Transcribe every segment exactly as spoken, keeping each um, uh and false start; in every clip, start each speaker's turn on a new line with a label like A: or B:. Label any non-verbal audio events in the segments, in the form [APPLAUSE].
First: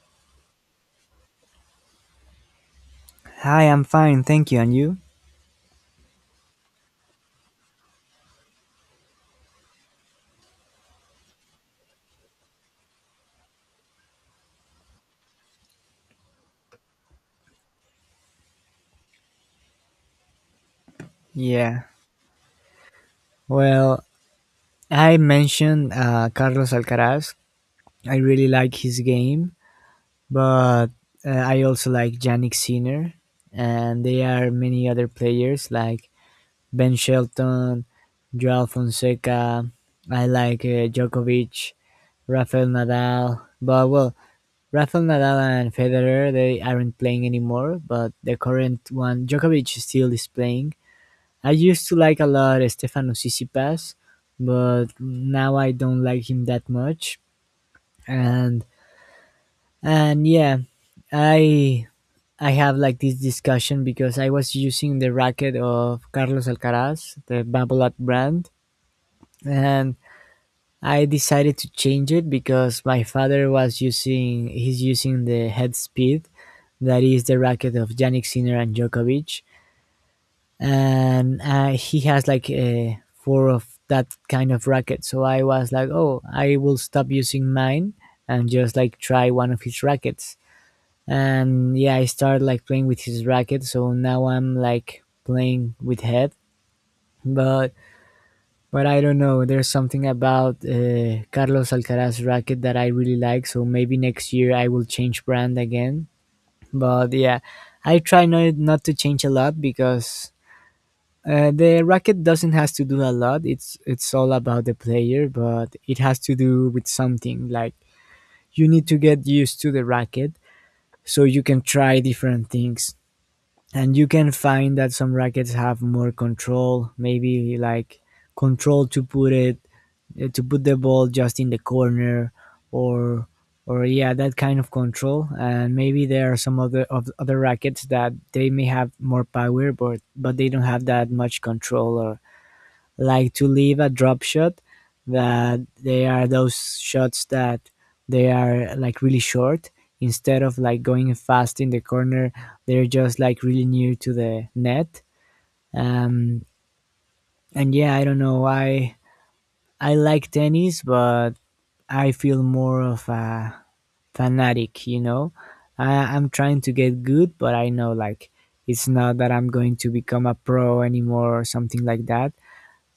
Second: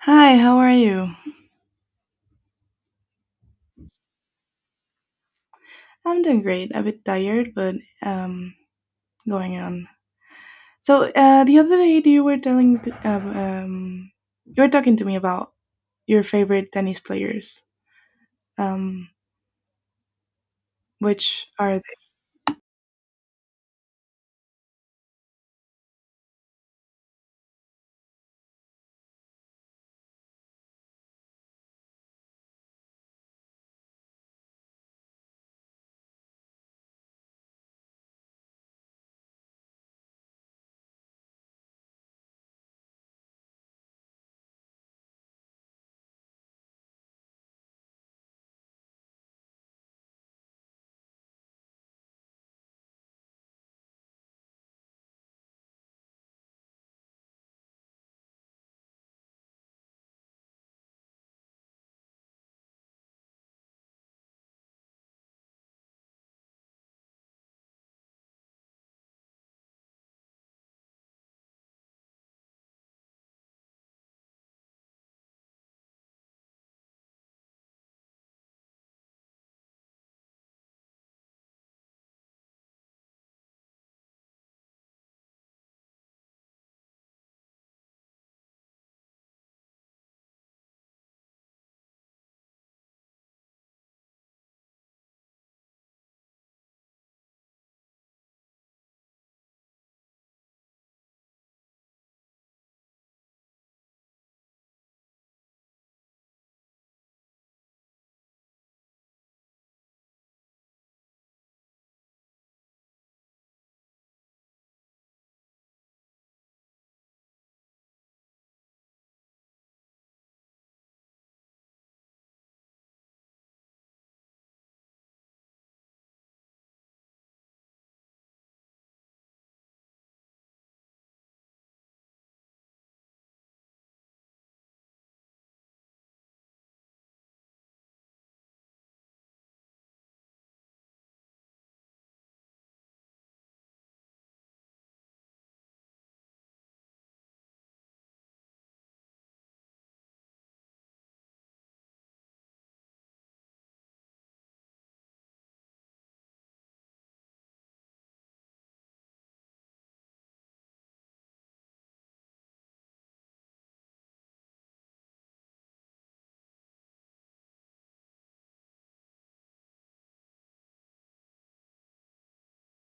A: Hi, how are you?
B: Hi, I'm fine, thank you. And you?
A: I'm doing great. A bit tired, but um, going on. So uh, the other day, you were telling, th- um, um, you were talking to me about your favorite tennis players. Um, which are
B: Yeah.
A: they?
B: Well, I mentioned uh, Carlos Alcaraz. I really like his game, but uh, I also like Yannick Sinner, and there are many other players like Ben Shelton, Joao Fonseca. I like uh, Djokovic, Rafael Nadal. But well, Rafael Nadal and Federer they aren't playing anymore. But the current one, Djokovic, still is playing. I used to like a lot uh, Stefano Tsitsipas, but now I don't like him that much. And and yeah, I I have like this discussion because I was using the racket of Carlos Alcaraz, the Babolat brand, and I decided to change it because my father was using he's using the Head Speed, that is the racket of Yannick Sinner and Djokovic, and uh, he has like uh, four of that kind of racket. So I was like, oh, I will stop using mine and just like try one of his rackets. And yeah, I started like playing with his racket. So now I'm like playing with Head, but but I don't know. There's something about uh, Carlos Alcaraz racket that I really like. So maybe next year I will change brand again. But yeah, I try not not to change a lot because Uh, the racket doesn't has to do a lot. It's it's all about the player, but it has to do with something. Like you need to get used to the racket so you can try different things. And you can find that some rackets have more control, maybe like control to put it uh, to put the ball just in the corner or or yeah, that kind of control. And maybe there are some other of other rackets that they may have more power, but but they don't have that much control or like to leave a drop shot that they are those shots that they are like really short instead of like going fast in the corner, they're just like really near to the net um and yeah i don't know i I like tennis but I feel more of a fanatic you know I, i'm trying to get good but I know like it's not that I'm going to become a pro anymore or something like that.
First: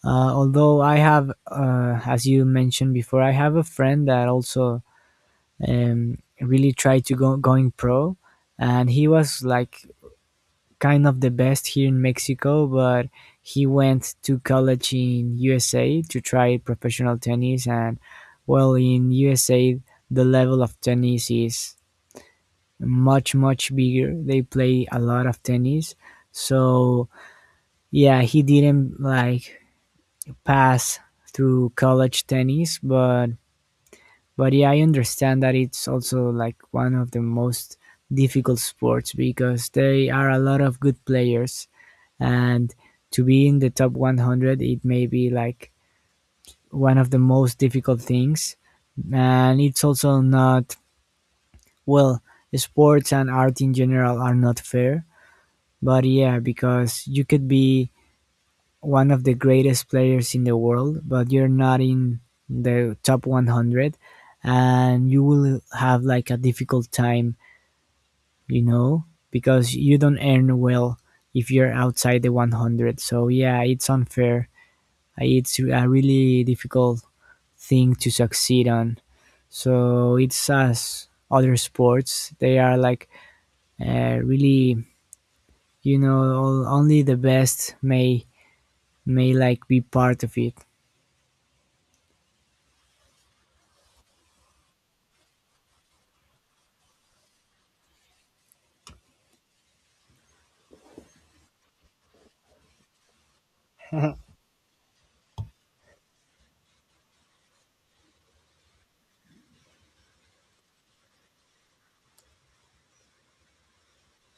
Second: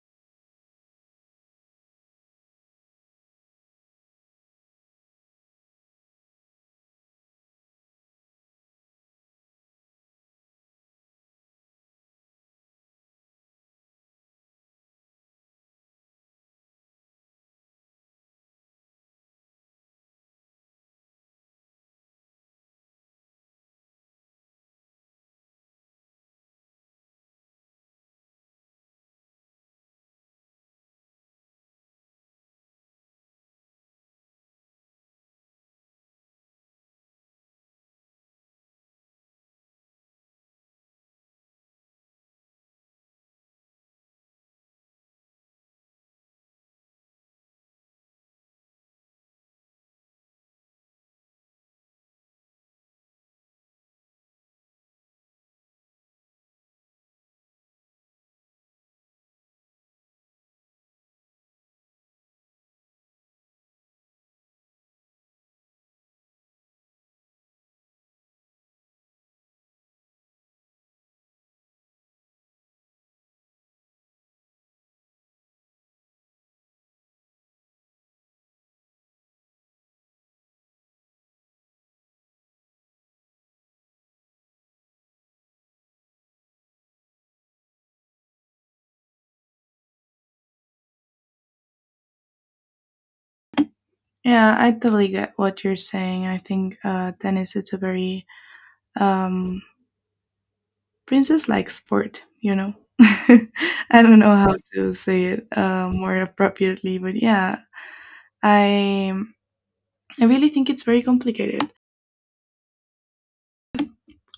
B: Uh, although I have, uh, as you mentioned before, I have a friend that also um, really tried to go going pro, and he was like kind of the best here in Mexico, but he went to college in U S A to try professional tennis, and well, in U S A the level of tennis is much much bigger. They play a lot of tennis, so yeah, he didn't like pass through college tennis, but but yeah, I understand that it's also like one of the most difficult sports because there are a lot of good players, and to be in the top one hundred, it may be like one of the most difficult things, and it's also not well. Sports and art in general are not fair, but yeah, because you could be one of the greatest players in the world, but you're not in the top one hundred, and you will have like a difficult time, you know, because you don't earn well if you're outside the one hundred. So yeah, it's unfair. Uh, It's a really difficult thing to succeed on. So it's as other sports, they are like uh, really, you know, only the best may may like be part of it.
A: Yeah, I totally get what you're saying. I think uh, tennis it's a very um, princess-like sport. You know, [LAUGHS] I don't know how to say it uh, more appropriately, but yeah, I I really think it's very complicated.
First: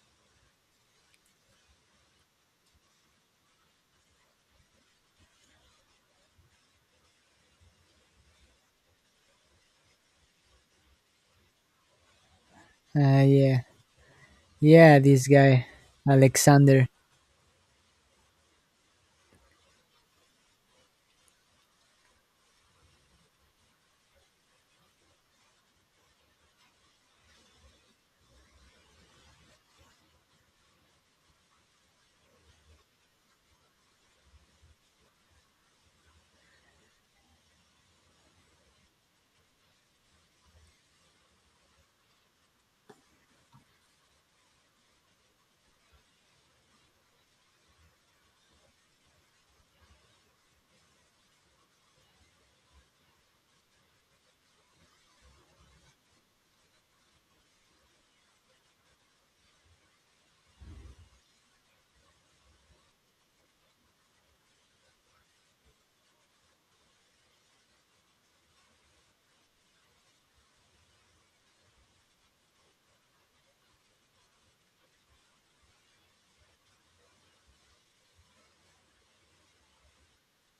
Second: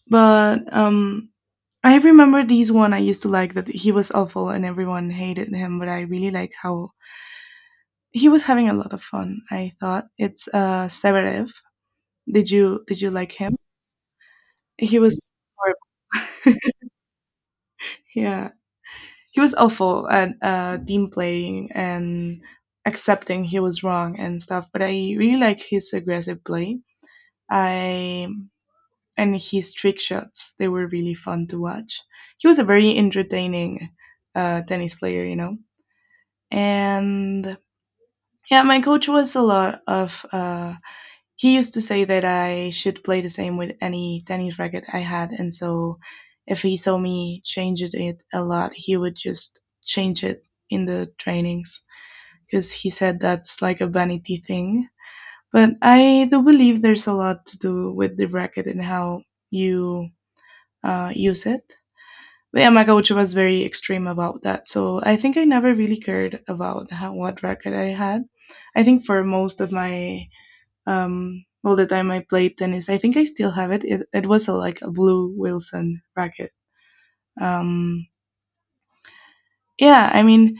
A: But um, I remember these one I used to like that he was awful and everyone hated him, but I really like how he was having a lot of fun. I thought it's uh Severev. Did you did you
B: Uh,
A: like him?
B: yeah. Yeah,
A: He
B: this
A: was
B: guy,
A: horrible.
B: Alexander.
A: [LAUGHS] yeah, he was awful at uh, team playing and accepting he was wrong and stuff. But I really like his aggressive play. I And his trick shots, they were really fun to watch. He was a very entertaining uh, tennis player, you know. And yeah, my coach was a lot of. Uh, he used to say that I should play the same with any tennis racket I had, and so if he saw me changing it a lot, he would just change it in the trainings because he said that's like a vanity thing. But I do believe there's a lot to do with the racket and how you uh, use it. Yeah, my coach was very extreme about that. So I think I never really cared about how, what record I had. I think for most of my um, all the time I played tennis, I think I still have it. It, it was a, like a blue Wilson racket. Um, yeah, I mean,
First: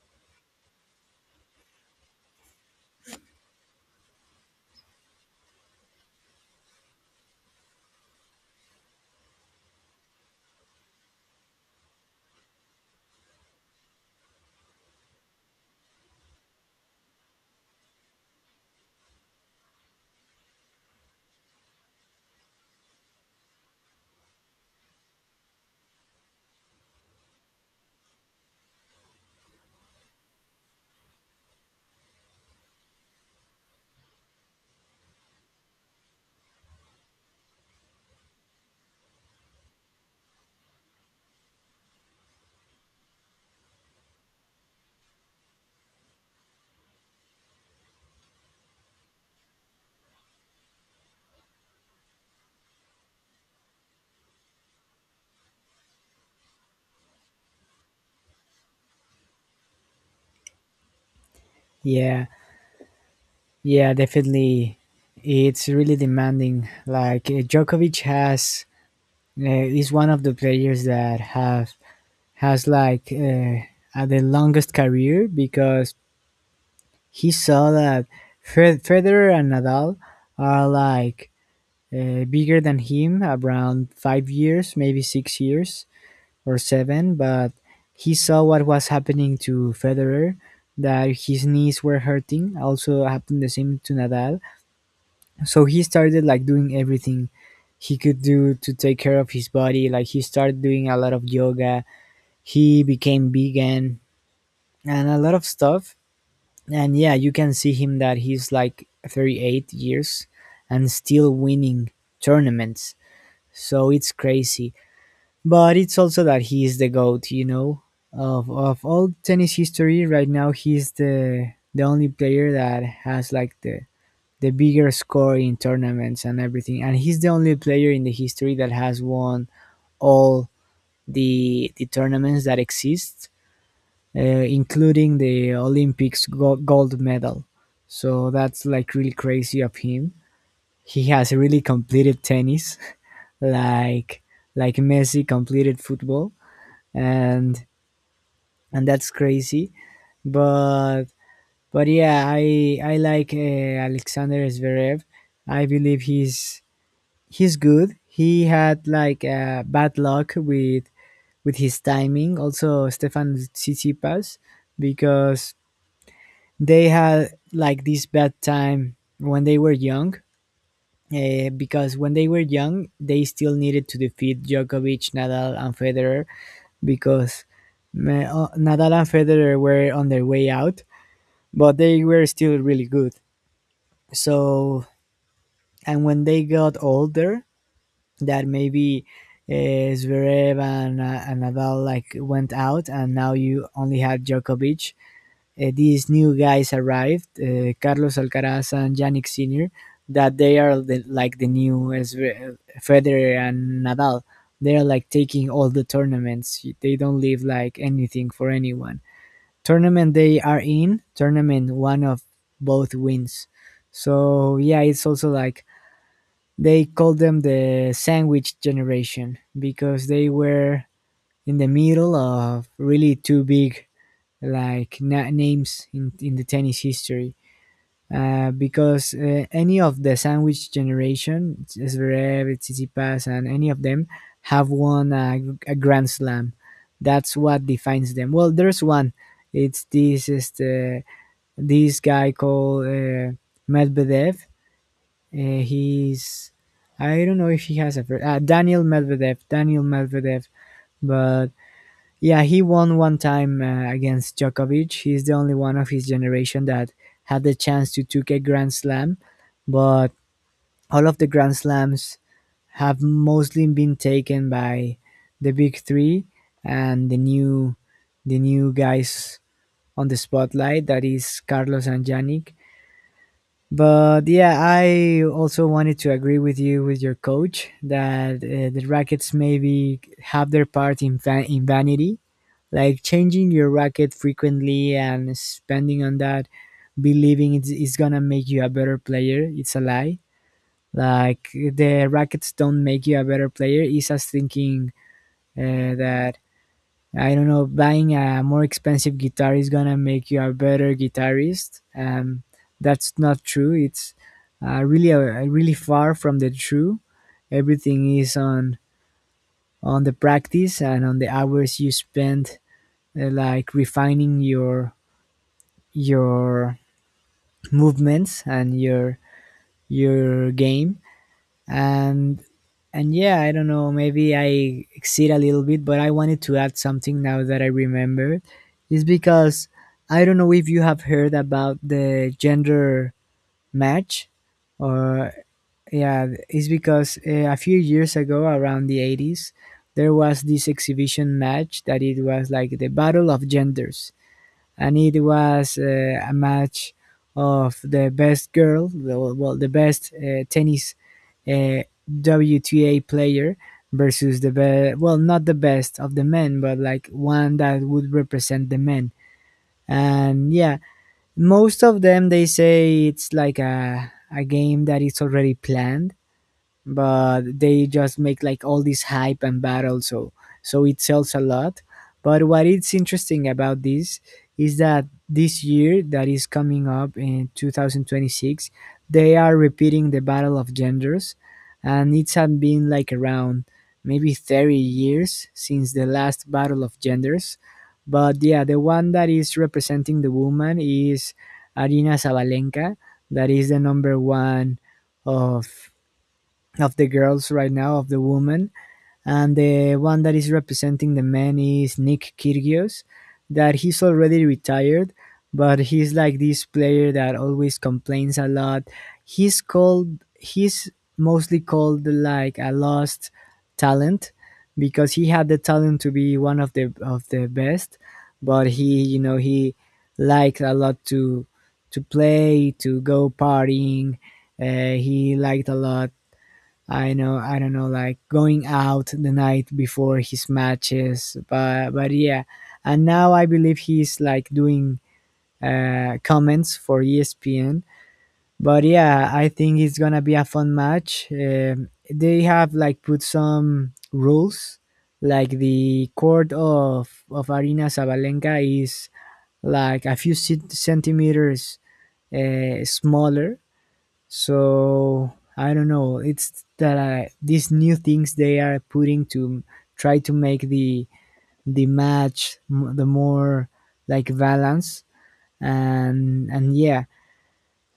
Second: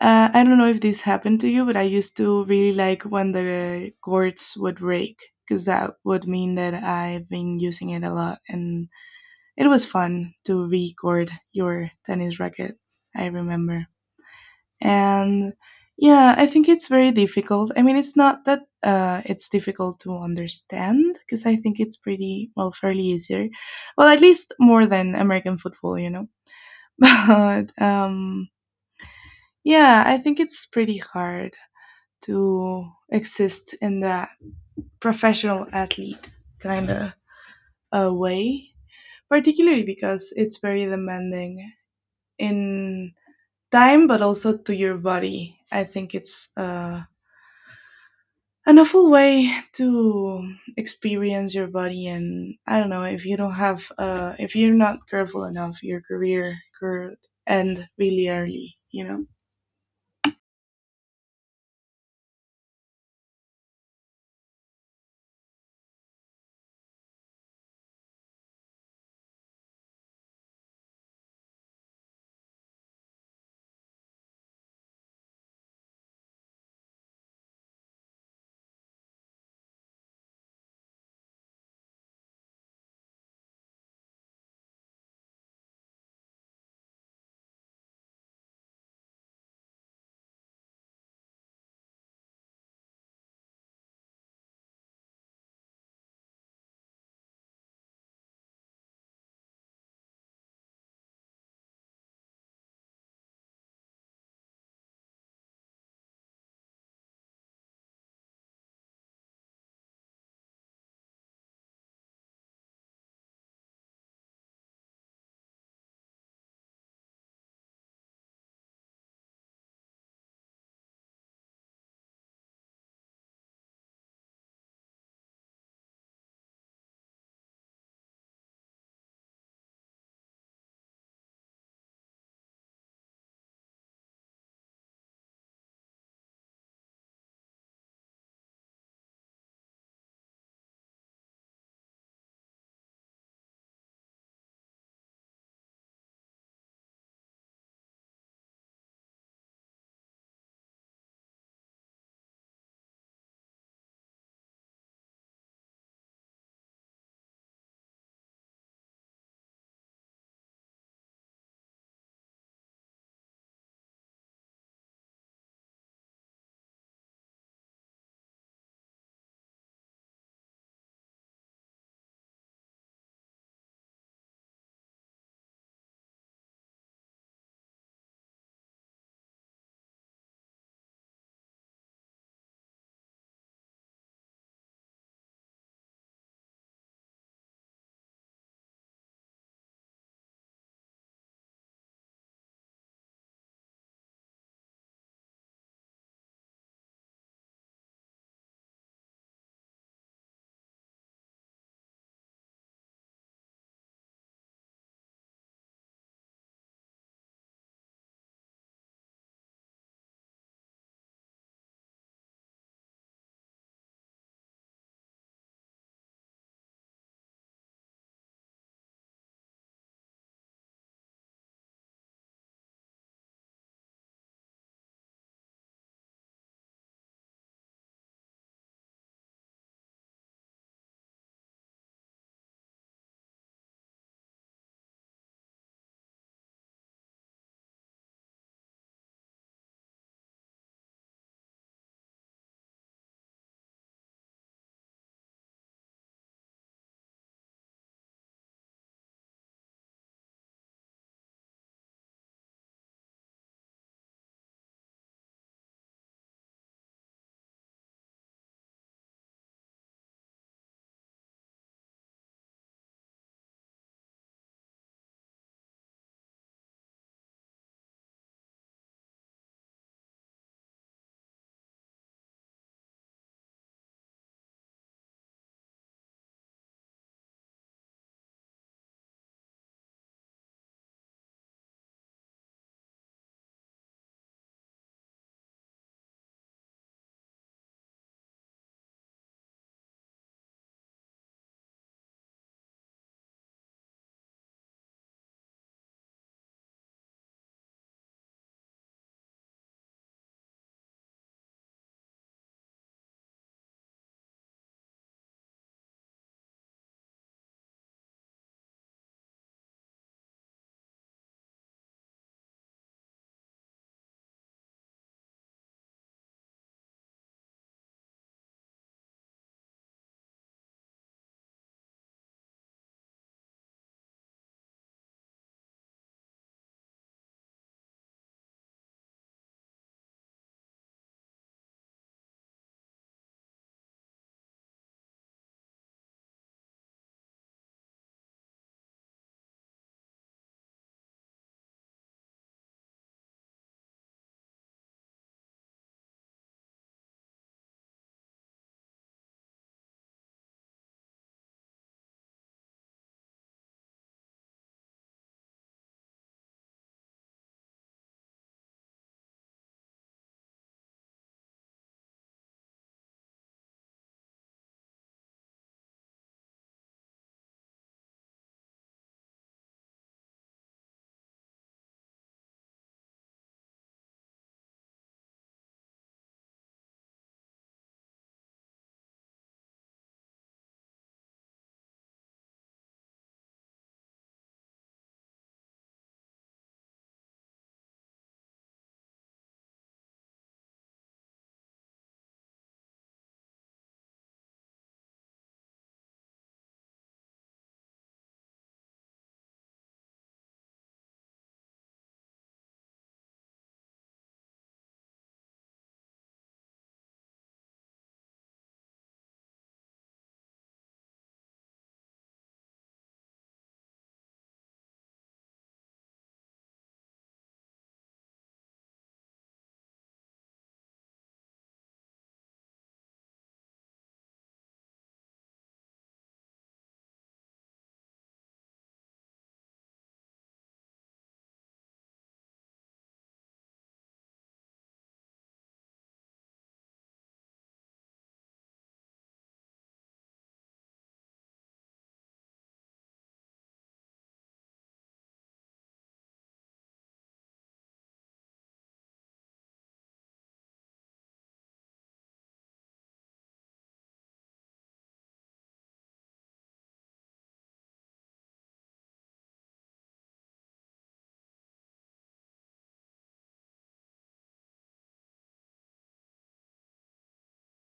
A: uh, I don't know if this happened to you, but I used to really like when the cords would break because that would mean that I've been using it a lot, and it was fun to record your tennis racket. I remember. And yeah, I think it's very difficult. I mean, it's not that uh, it's difficult to understand because I think it's pretty, well, fairly easier. Well, at least more than American football, you know? [LAUGHS] But um, yeah, I think it's pretty hard to exist in that professional athlete kind of uh, way, particularly because it's very demanding in time, but also to your body. I think it's. Uh, an awful way to experience your body. And I don't know, if you don't have uh if you're not careful enough, your career could end really early, you know.
B: Yeah, yeah, definitely. It's really demanding. Like uh, Djokovic has uh, is one of the players that have has like uh, uh, the longest career because he saw that Fed- Federer and Nadal are like uh, bigger than him, around five years, maybe six years, or seven, but he saw what was happening to Federer, that his knees were hurting. Also happened the same to Nadal. So he started like doing everything he could do to take care of his body. Like he started doing a lot of yoga. He became vegan and a lot of stuff. And yeah, you can see him that he's like thirty-eight years and still winning tournaments. So it's crazy. But it's also that he is the goat, you know, of of all tennis history. Right now, he's the the only player that has like the the bigger score in tournaments and everything, and he's the only player in the history that has won all the the tournaments that exist, uh, including the Olympics go- gold medal. So that's like really crazy of him. He has really completed tennis, [LAUGHS] like like Messi completed football, and and that's crazy. But but yeah, I I like uh, Alexander Zverev. I believe he's he's good. He had like uh, bad luck with with his timing. Also, Stefan Tsitsipas because they had like this bad time when they were young. Uh, because when they were young, they still needed to defeat Djokovic, Nadal, and Federer because uh, Nadal and Federer were on their way out but they were still really good. So, and when they got older, that maybe uh, Zverev and, uh, and Nadal like went out, and now you only had Djokovic. Uh, these new guys arrived, uh, Carlos Alcaraz and Yannick Senior, that they are the, like the new Zver- Federer and Nadal. They are like taking all the tournaments. They don't leave like anything for anyone tournament they are in, tournament one of both wins. So yeah, it's also like they call them the sandwich generation because they were in the middle of really two big like na- names in, in the tennis history. Uh, because uh, any of the sandwich generation, Zverev, Tsitsipas, and any of them have won a, a Grand Slam. That's what defines them. Well, there's one. It's this is the this guy called uh, Medvedev. Uh, he's I don't know if he has a fir- uh, Daniel Medvedev. Daniel Medvedev, but yeah, he won one time uh, against Djokovic. He's the only one of his generation that had the chance to take a Grand Slam, but all of the Grand Slams have mostly been taken by the big three and the new the new guys on the spotlight that is Carlos and Yannick. But yeah, I also wanted to agree with you with your coach that uh, the rackets maybe have their part in va- in vanity, like changing your racket frequently and spending on that, believing it's, it's gonna make you a better player. It's a lie. Like the rackets don't make you a better player. It's us thinking uh, that I don't know, buying a more expensive guitar is gonna make you a better guitarist. Um, that's not true. It's uh, really uh, really far from the true. Everything is on on the practice and on the hours you spend uh, like refining your your movements and your your game. And and yeah i don't know maybe i exceed a little bit but I wanted to add something now that I remember is because I don't know if you have heard about the gender match or yeah it's because uh, a few years ago around the eighties there was this exhibition match that it was like the battle of genders and it was uh, a match of the best girl, well, well, the best uh, tennis uh, W T A player versus the best, well, not the best of the men, but like one that would represent the men. And yeah, most of them they say it's like a a game that is already planned, but they just make like all this hype and battle, so so it sells a lot. But what is interesting about this is that this year that is coming up in two thousand twenty-six, they are repeating the battle of genders, and it's had been like around maybe thirty years since the last battle of genders. But yeah, the one that is representing the woman is Arina Zabalenka, that is the number one of of the girls right now, of the woman. And the one that is representing the men is Nick Kyrgios, that he's already retired, but he's like this player that always complains a lot. He's called, he's mostly called like a lost talent, because he had the talent to be one of the of the best, but he, you know, he liked a lot to to play, to go partying. Uh, he liked a lot, I know, I don't know, like going out the night before his matches, but but yeah. And now I believe he's like doing uh, comments for E S P N. But yeah, I think it's gonna be a fun match. Um, they have like put some rules, like the court of of Arina Sabalenka is like a few cent- centimeters uh, smaller. So I don't know, it's that I, these new things they are putting to try to make the the match m- the more like balance. and and yeah,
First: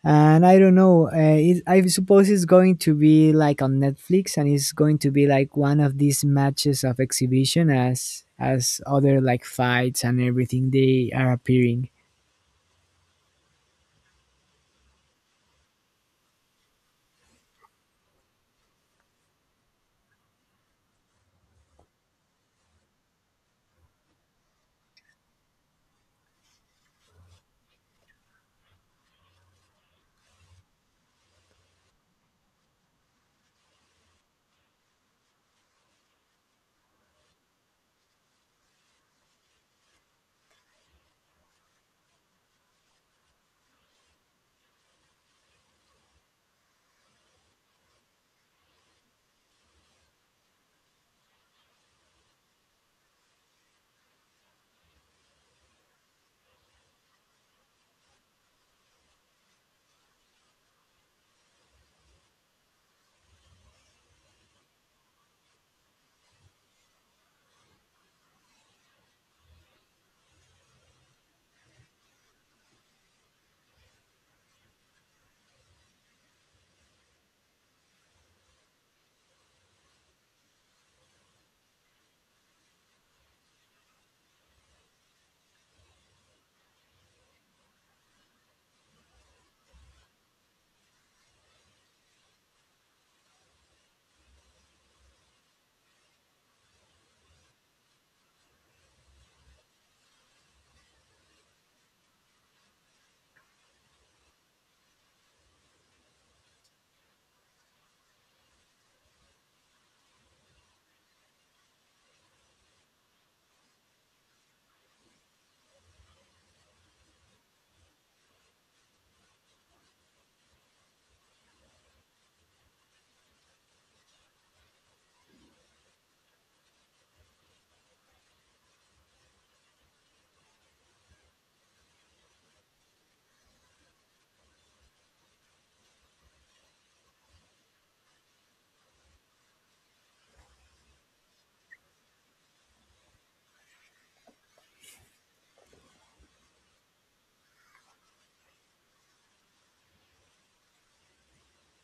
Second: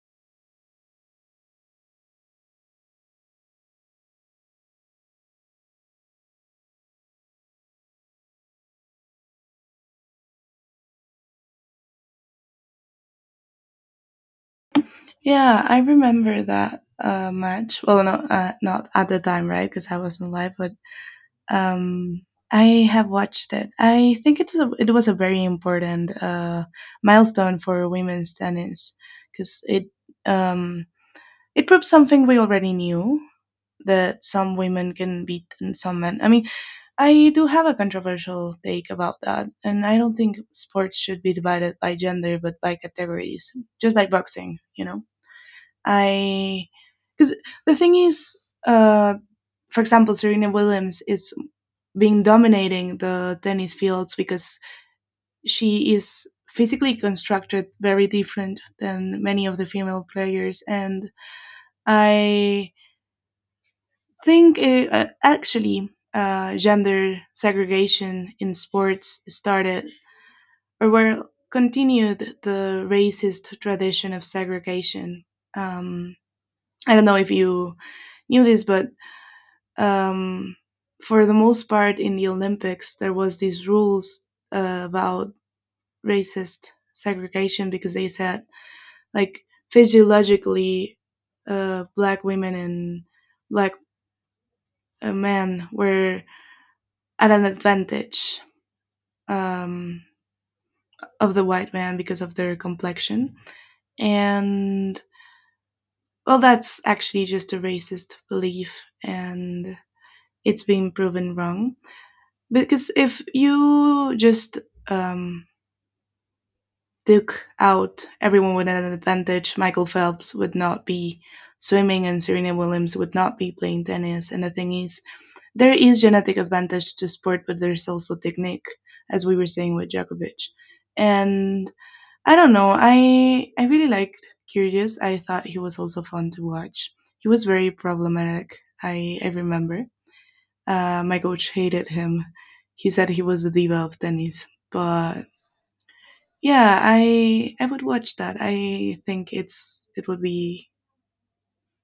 B: and I don't know, uh, it, I suppose it's going to be like on Netflix, and it's going to be like one of these matches of exhibition, as as other like fights and everything they are appearing.
A: Yeah, I remember that uh match. Well, no, uh, not at the time, right? Because I wasn't live, but um I have watched it. I think it's a, it was a very important uh milestone for women's tennis, because it um it proved something we already knew, that some women can beat and some men. I mean, I do have a controversial take about that, and I don't think sports should be divided by gender but by categories, just like boxing, you know. I Because the thing is, uh, for example, Serena Williams is being dominating the tennis fields because she is physically constructed very different than many of the female players. And I think uh, uh, actually uh, gender segregation in sports started, or were continued, the racist tradition of segregation. Um, I don't know if you knew this, but um, for the most part in the Olympics, there was these rules uh, about racist segregation because they said, like, physiologically, uh, black women and black uh, men were at an advantage um, of the white man because of their complexion. And well, that's actually just a racist belief, and it's been proven wrong. Because if you just um, took out everyone with an advantage, Michael Phelps would not be swimming and Serena Williams would not be playing tennis. And the thing is, there is genetic advantage to sport, but there's also technique, as we were saying with Djokovic. And I don't know. I I really liked Curious. I thought he was also fun to watch. He was very problematic. I I remember. Uh, my coach hated him. He said he was the diva of tennis. But yeah, I I would watch that. I think it's it would be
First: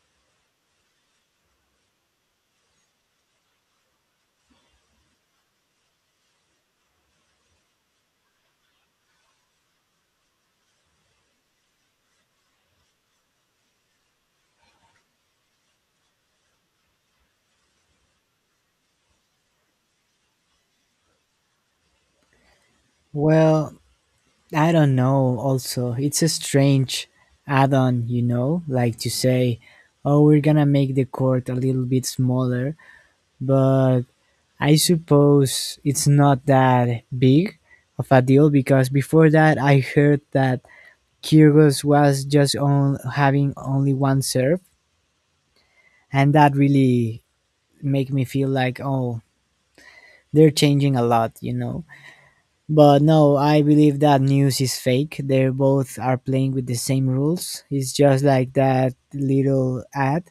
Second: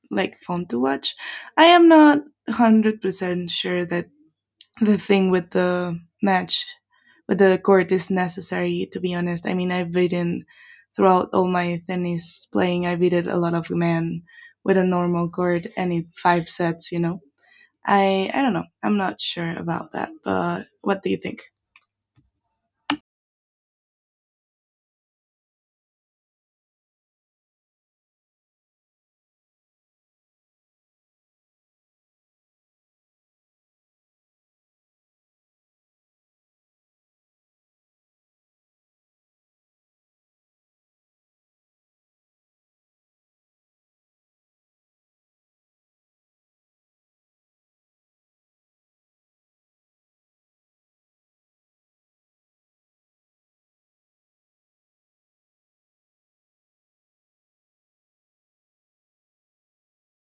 A: like fun to watch. I am not hundred percent sure that the thing with the match with the court is necessary, to be honest. I mean, I've beaten, throughout all my tennis playing, I beaten a lot of men with a normal court and in five sets, you know. I i don't know, I'm not sure about that, but what do you think?
B: Well, I don't know, also. It's a strange add on, you know, like to say, oh, we're gonna make the court a little bit smaller. But I suppose it's not that big of a deal, because before that I heard that Kyrgios was just on having only one serve, and that really make me feel like, oh, they're changing a lot, you know. But no, I believe that news is fake. They both are playing with the same rules. It's just like that little ad.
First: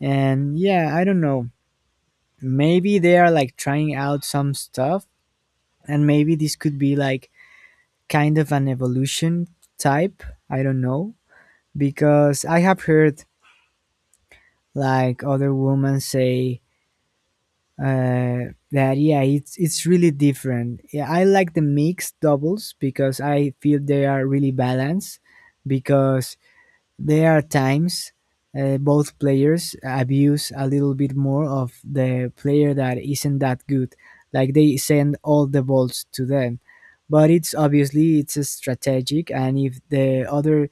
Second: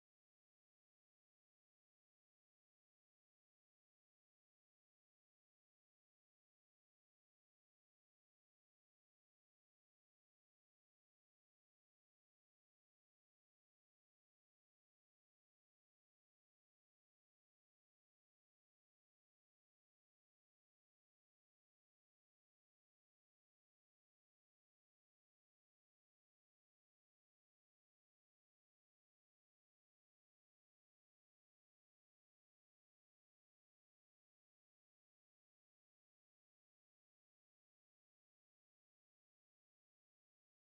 B: And yeah, I don't know. Maybe they are like trying out some stuff. And maybe this could be like kind of an evolution type. I don't know. Because I have heard like other women say uh that yeah, it's it's really different. Yeah, I like the mixed doubles, because I feel they are really balanced. Because there are times, uh, both players abuse a little bit more of the player that isn't that good, like they send all the balls to them. But it's obviously it's a strategic, and if the other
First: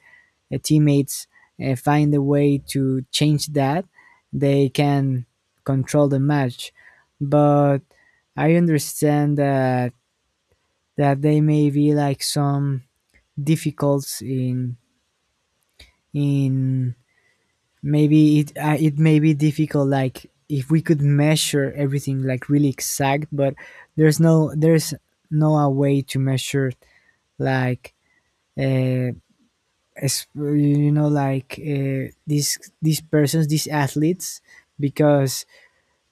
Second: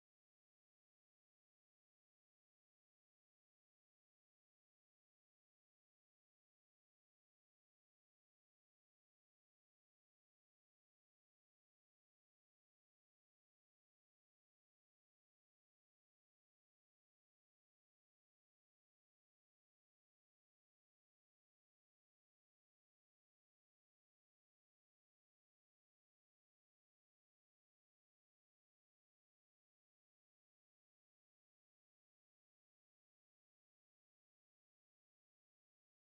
B: uh, teammates uh, find a way to change that, they can control the match. But I understand that that they may be like some difficulties in in maybe it uh, it may be difficult, like if we could measure everything like really exact. But there's no, there's no a way to measure like, uh, as- you know, like uh, these these persons, these athletes, because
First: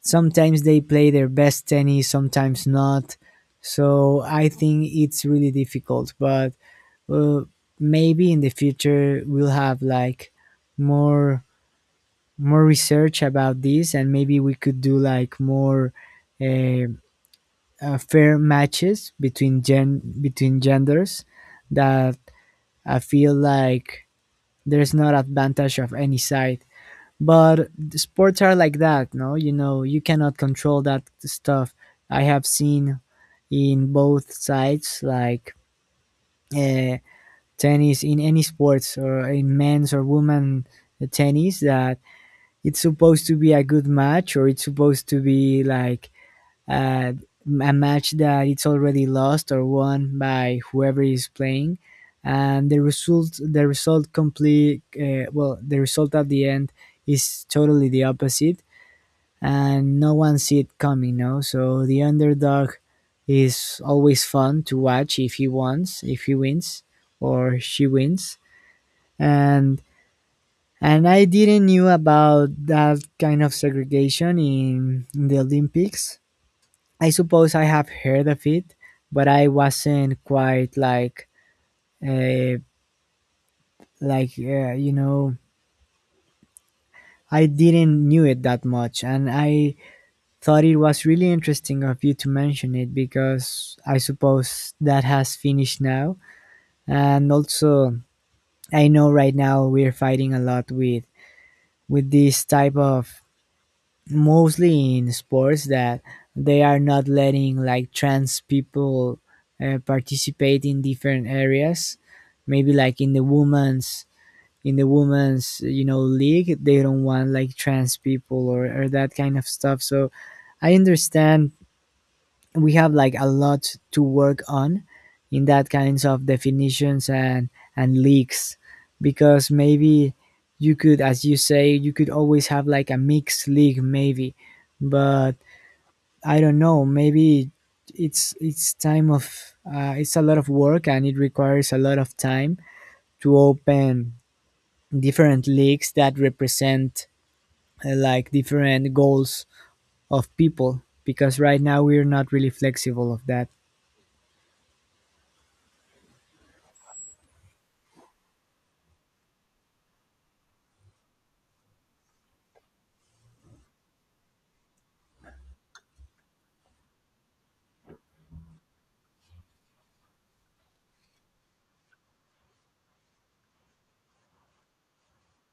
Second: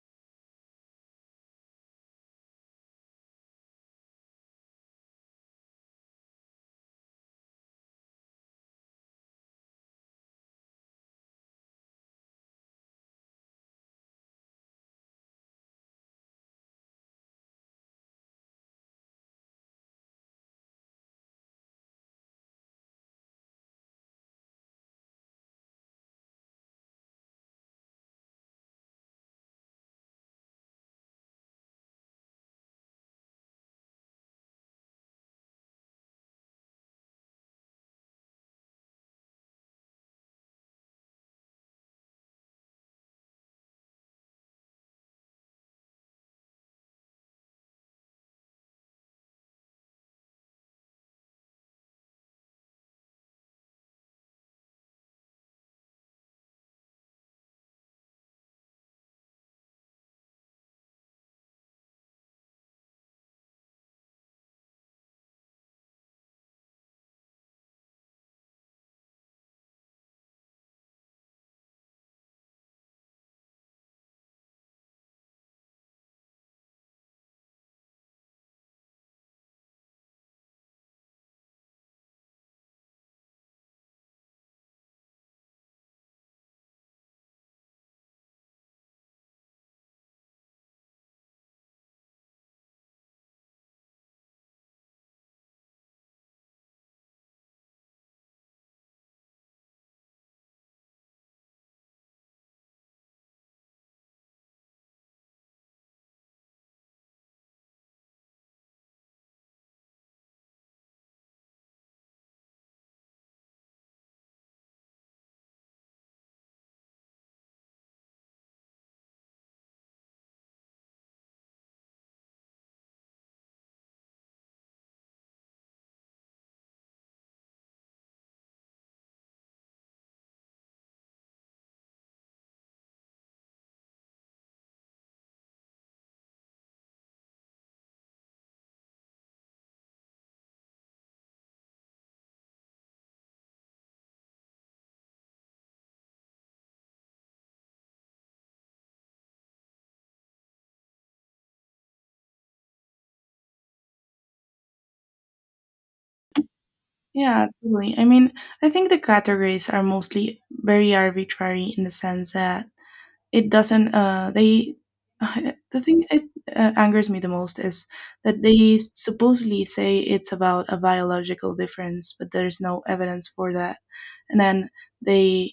B: sometimes they play their best tennis, sometimes not. So I think it's really difficult. But uh, maybe in the future we'll have like more more research about this, and maybe we could do like more uh, uh, fair matches between gen between genders, that I feel like there's not advantage of any side. But the sports are like that, no, you know, you cannot control that stuff. I have seen in both sides like, uh, tennis in any sports, or in men's or women tennis, that it's supposed to be a good match, or it's supposed to be like uh, a match that it's already lost or won by whoever is playing, and the result, the result complete uh, well, the result at the end is totally the opposite, and no one see it coming, no. So the underdog is always fun to watch if he wants, if he wins or she wins. and and I didn't knew about that kind of segregation in, in the Olympics. I suppose I have heard of it, but I wasn't quite like, uh, like uh, you know, I didn't knew it that much, and I thought it was really interesting of you to mention it, because I suppose that has finished now. And also, I know right now we're fighting a lot with with this type of, mostly in sports, that they are not letting like trans people uh, participate in different areas, maybe like in the women's, in the women's, you know, league, they don't want like trans people or, or that kind of stuff. So I understand, we have like a lot to work on in that kinds of definitions and and leaks. Because maybe you could, as you say, you could always have like a mixed league maybe. But I don't know, maybe it's it's time of, uh, it's a lot of work and it requires a lot of time to open different leagues that represent uh, like different goals of people, because right now we're not really flexible of that.
A: Yeah, totally. I mean, I think the categories are mostly very arbitrary in the sense that it doesn't uh they [SIGHS] [LAUGHS] the thing that uh, angers me the most is that they supposedly say it's about a biological difference, but there's no evidence for that. And then they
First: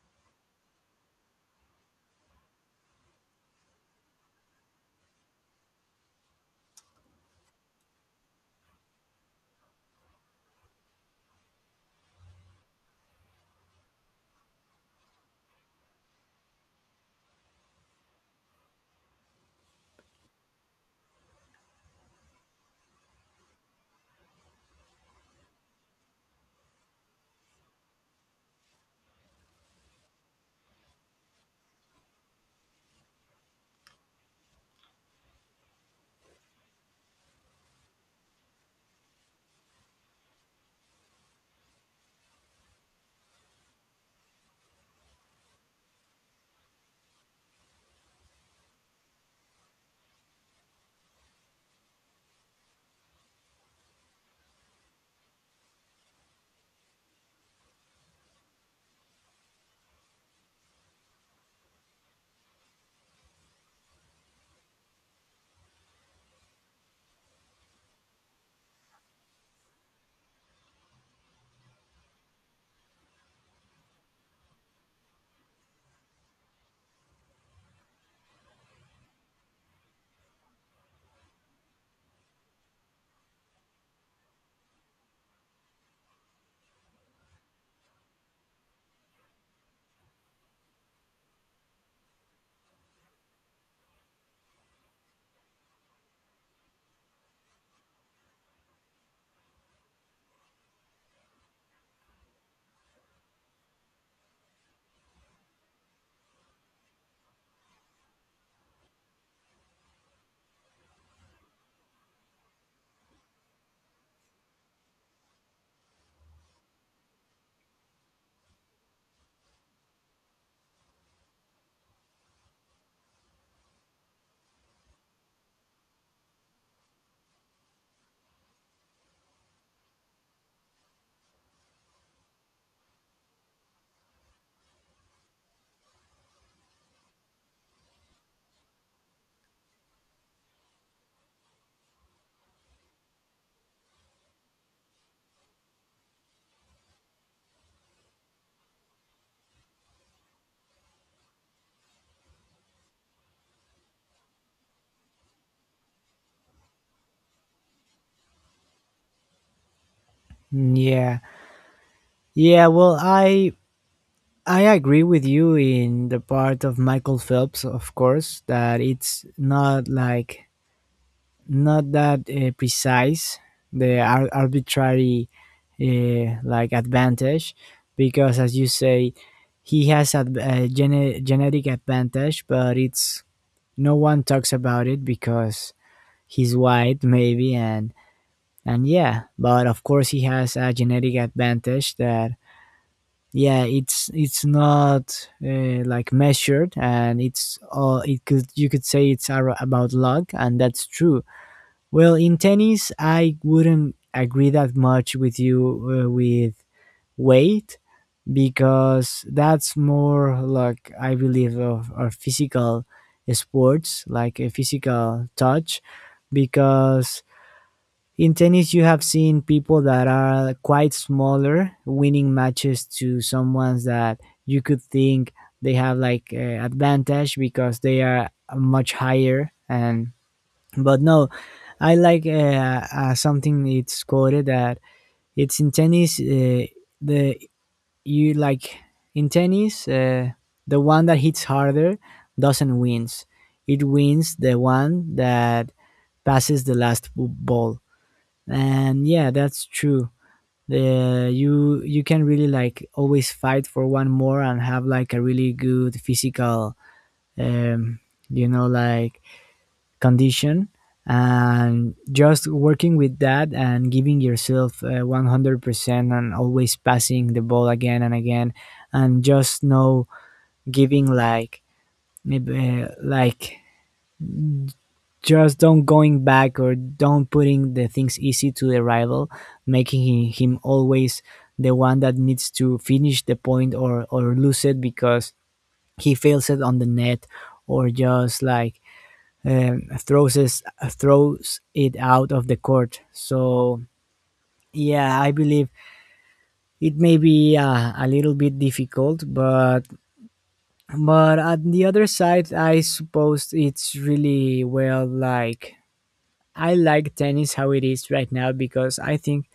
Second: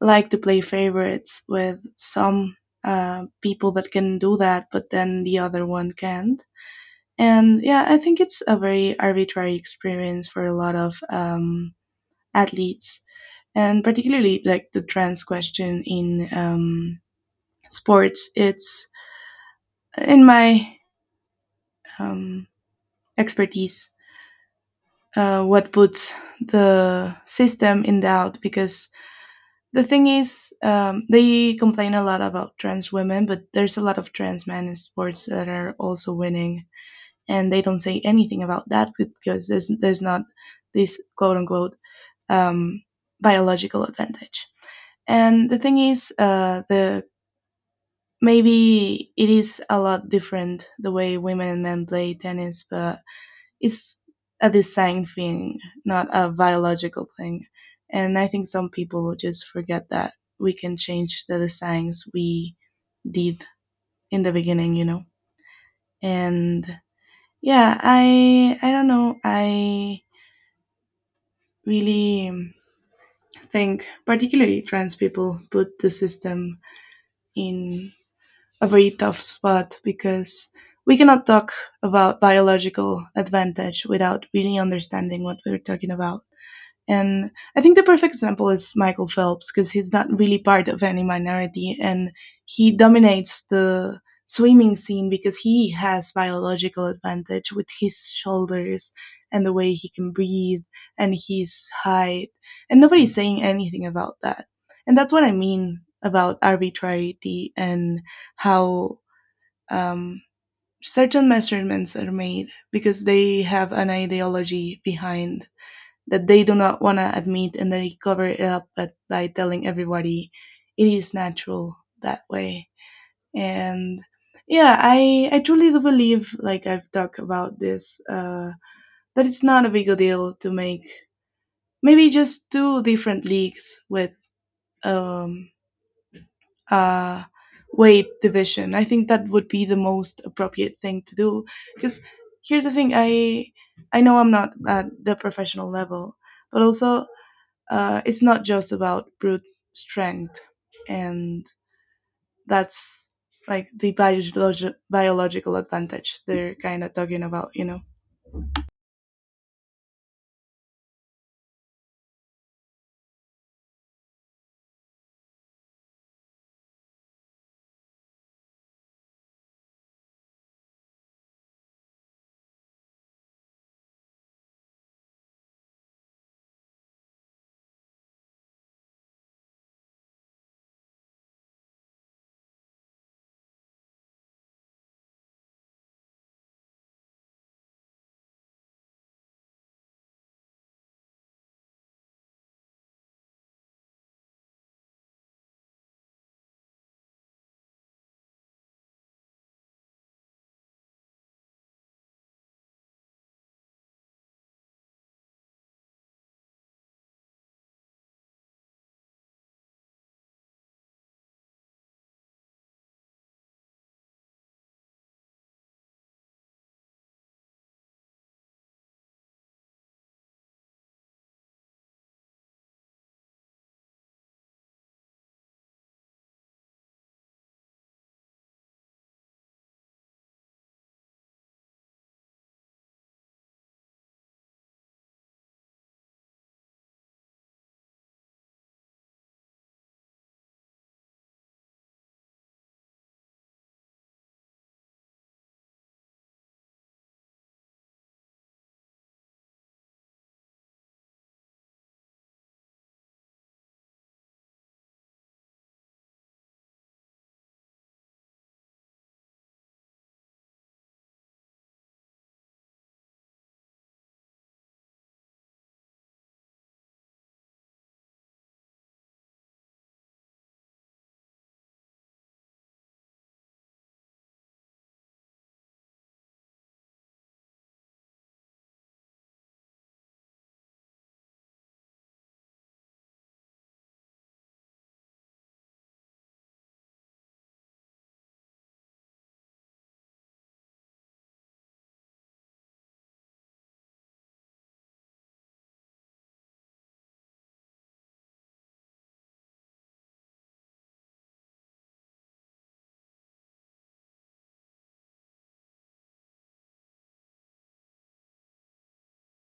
A: like to play favorites with some uh, people that can do that, but then the other one can't. And yeah, I think it's a very arbitrary experience for a lot of um, athletes. And particularly like the trans question in um, sports, it's in my um, expertise, uh, what puts the system in doubt. Because the thing is, um, they complain a lot about trans women, but there's a lot of trans men in sports that are also winning, and they don't say anything about that because there's there's not this quote unquote um, biological advantage. And the thing is, uh, the maybe it is a lot different the way women and men play tennis, but it's a design thing, not a biological thing. And I think some people just forget that we can change the designs we did in the beginning, you know. And yeah, I I don't know. I really um, think particularly trans people put the system in a very tough spot, because we cannot talk about biological advantage without really understanding what we're talking about. And I think the perfect example is Michael Phelps because he's not really part of any minority, and he dominates the swimming scene because he has biological advantage with his shoulders and the way he can breathe and his height. And nobody's saying anything about that. And that's what I mean about arbitrarity and how um, certain measurements are made because they have an ideology behind that they do not want to admit, and they cover it up but by telling everybody it is natural that way. And yeah, i i truly do believe, like I've talked about this uh that it's not a big deal to make maybe just two different leagues with um uh weight division. I think that would be the most appropriate thing to do, because here's the thing. I i know I'm not at the professional level, but also uh, it's not just about brute strength, and that's like the biologi- biological advantage they're kind of talking about, you know.
B: Yeah. Yeah, well, I I agree with you in the part of Michael Phelps, of course, that it's not like, not that uh, precise, the ar- arbitrary uh, like advantage, because as you say, he has a, a gene- genetic advantage, but it's, no one talks about it because he's white maybe. and and yeah, but of course he has a genetic advantage that, yeah, it's it's not uh, like measured, and it's all, it could, you could say it's ar- about luck, and that's true. Well, in tennis I wouldn't agree that much with you uh, with weight, because that's more like I believe of our physical sports, like a physical touch. Because in tennis you have seen people that are quite smaller winning matches to someone that you could think they have like uh, advantage because they are much higher. And but no, I like, uh, uh, something it's quoted that it's in tennis, uh, the you like in tennis, uh, the one that hits harder doesn't wins, it wins the one that passes the last b- ball. And yeah, that's true, the you, you can really like always fight for one more, and have like a really good physical um you know, like condition. And just working with that, and giving yourself uh, one hundred percent and always passing the ball again and again, and just no giving like, maybe uh, like just don't going back, or don't putting the things easy to the rival, making hi- him always the one that needs to finish the point, or or lose it because he fails it on the net, or just like um, throws us, throws it out of the court. So yeah, I believe it may be uh, a little bit difficult, but but on the other side, I suppose it's really well, like I like tennis how it is right now, because I think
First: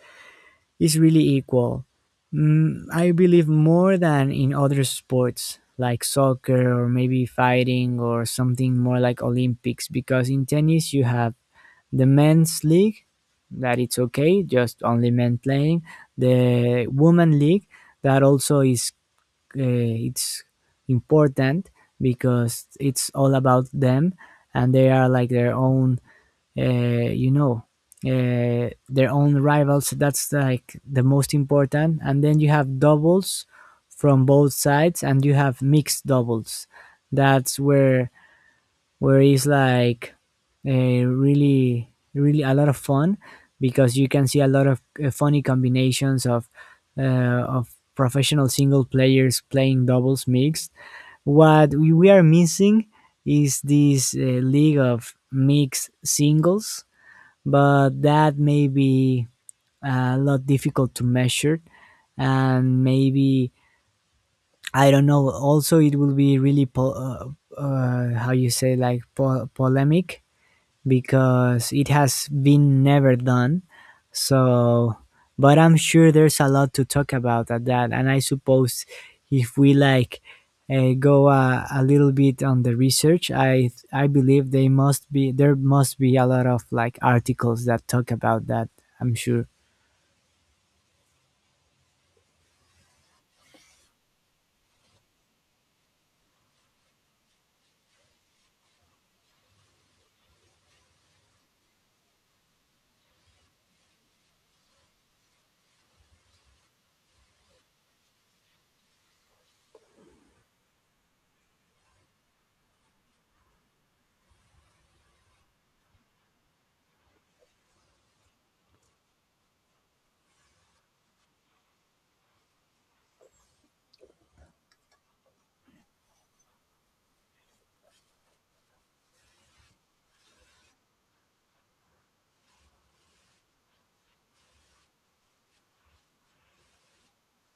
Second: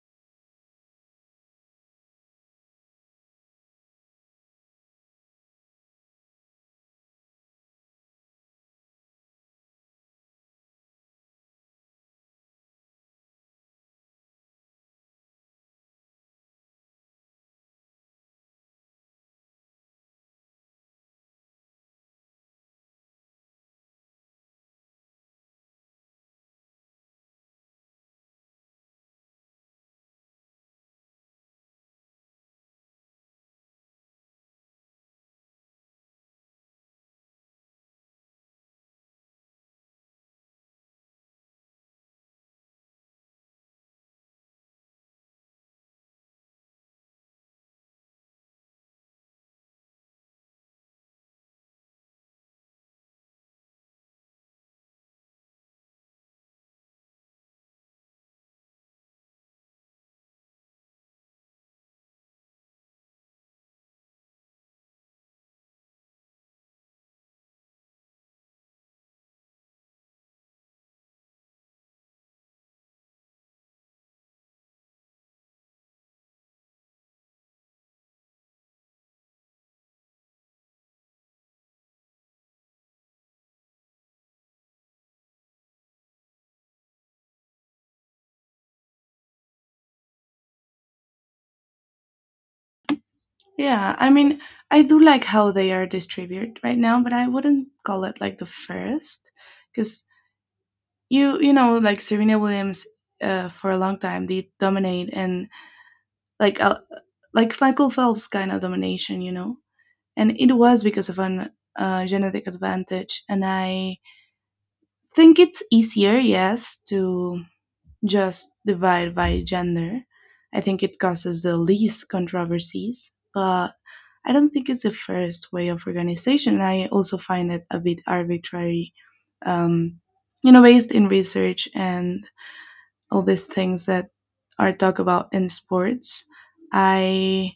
B: it's really equal. Mm, I believe more than in other sports like soccer or maybe fighting or something more like Olympics. Because in tennis you have the men's league, that it's okay, just only men playing, the women league, that also is uh, it's important, because it's all about them, and they are like their own, uh, you know uh, their own rivals, that's like the most important. And then you have doubles from both sides, and you have mixed doubles, that's where where it's like uh, really, really a lot of fun, because you can see a lot of uh, funny combinations of uh, of professional single players playing doubles mixed. What we we are missing is this uh, league of mixed singles, but that may be a lot difficult to measure. And maybe, I don't know. Also, it will be really po- uh, uh, how you say, like po- polemic, because it has been never done. So, but I'm sure there's a lot to talk about at that. And I suppose if we like uh, go uh, a little bit on the research, I I believe they must be, there must be a lot of like articles that talk about that. I'm sure.
A: Yeah, I mean, I do like how they are distributed right now, but I wouldn't call it like the first, because you you know like Serena Williams uh, for a long time did dominate and like uh, like Michael Phelps kind of domination, you know. And it was because of an uh, genetic advantage. And I think it's easier, yes, to just divide by gender. I think it causes the least controversies, but I don't think it's the first way of organization. And I also find it a bit arbitrary, um, you know, based in research and all these things that are talked about in sports. I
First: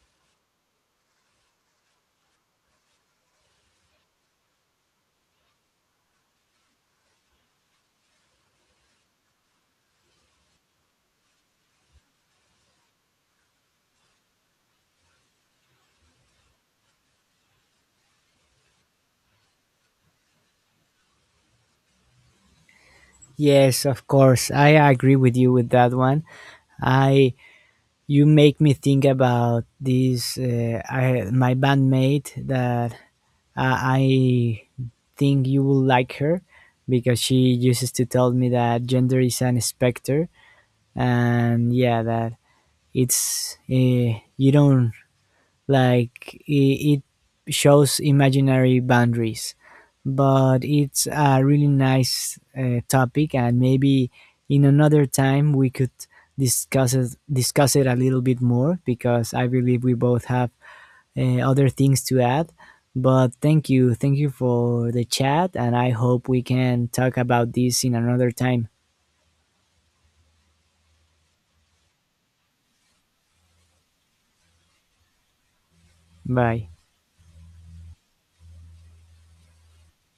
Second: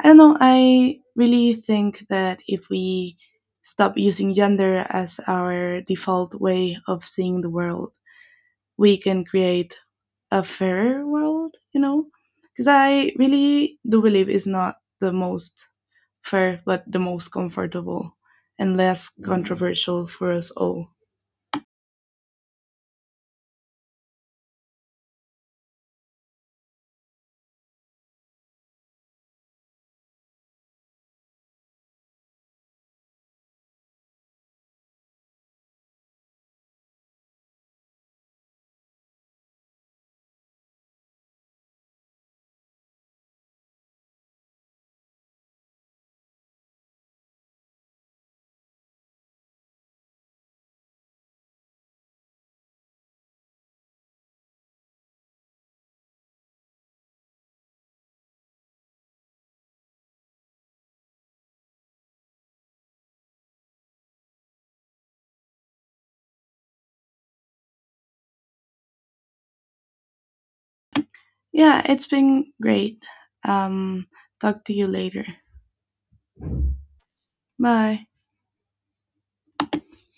A: I don't know. I really think that if we stop using gender as our default way of seeing the world, we can create a fairer world, you know? Because I really do believe it's not the most fair, but the most comfortable and less controversial for us all.
B: Yes, of course. I agree with you with that one. I You make me think about this uh, I, my bandmate that uh, I think you will like her, because she uses to tell me that gender is an specter. And yeah, that it's, uh, you don't like, it, it shows imaginary boundaries. But it's a really nice uh, topic, and maybe in another time we could discuss it discuss it a little bit more, because I believe we both have uh, other things to add. But thank you thank you for the chat, and I hope we can talk about this in another time.
A: Yeah, it's been great. Um, talk to you later.
B: Bye.
A: Bye.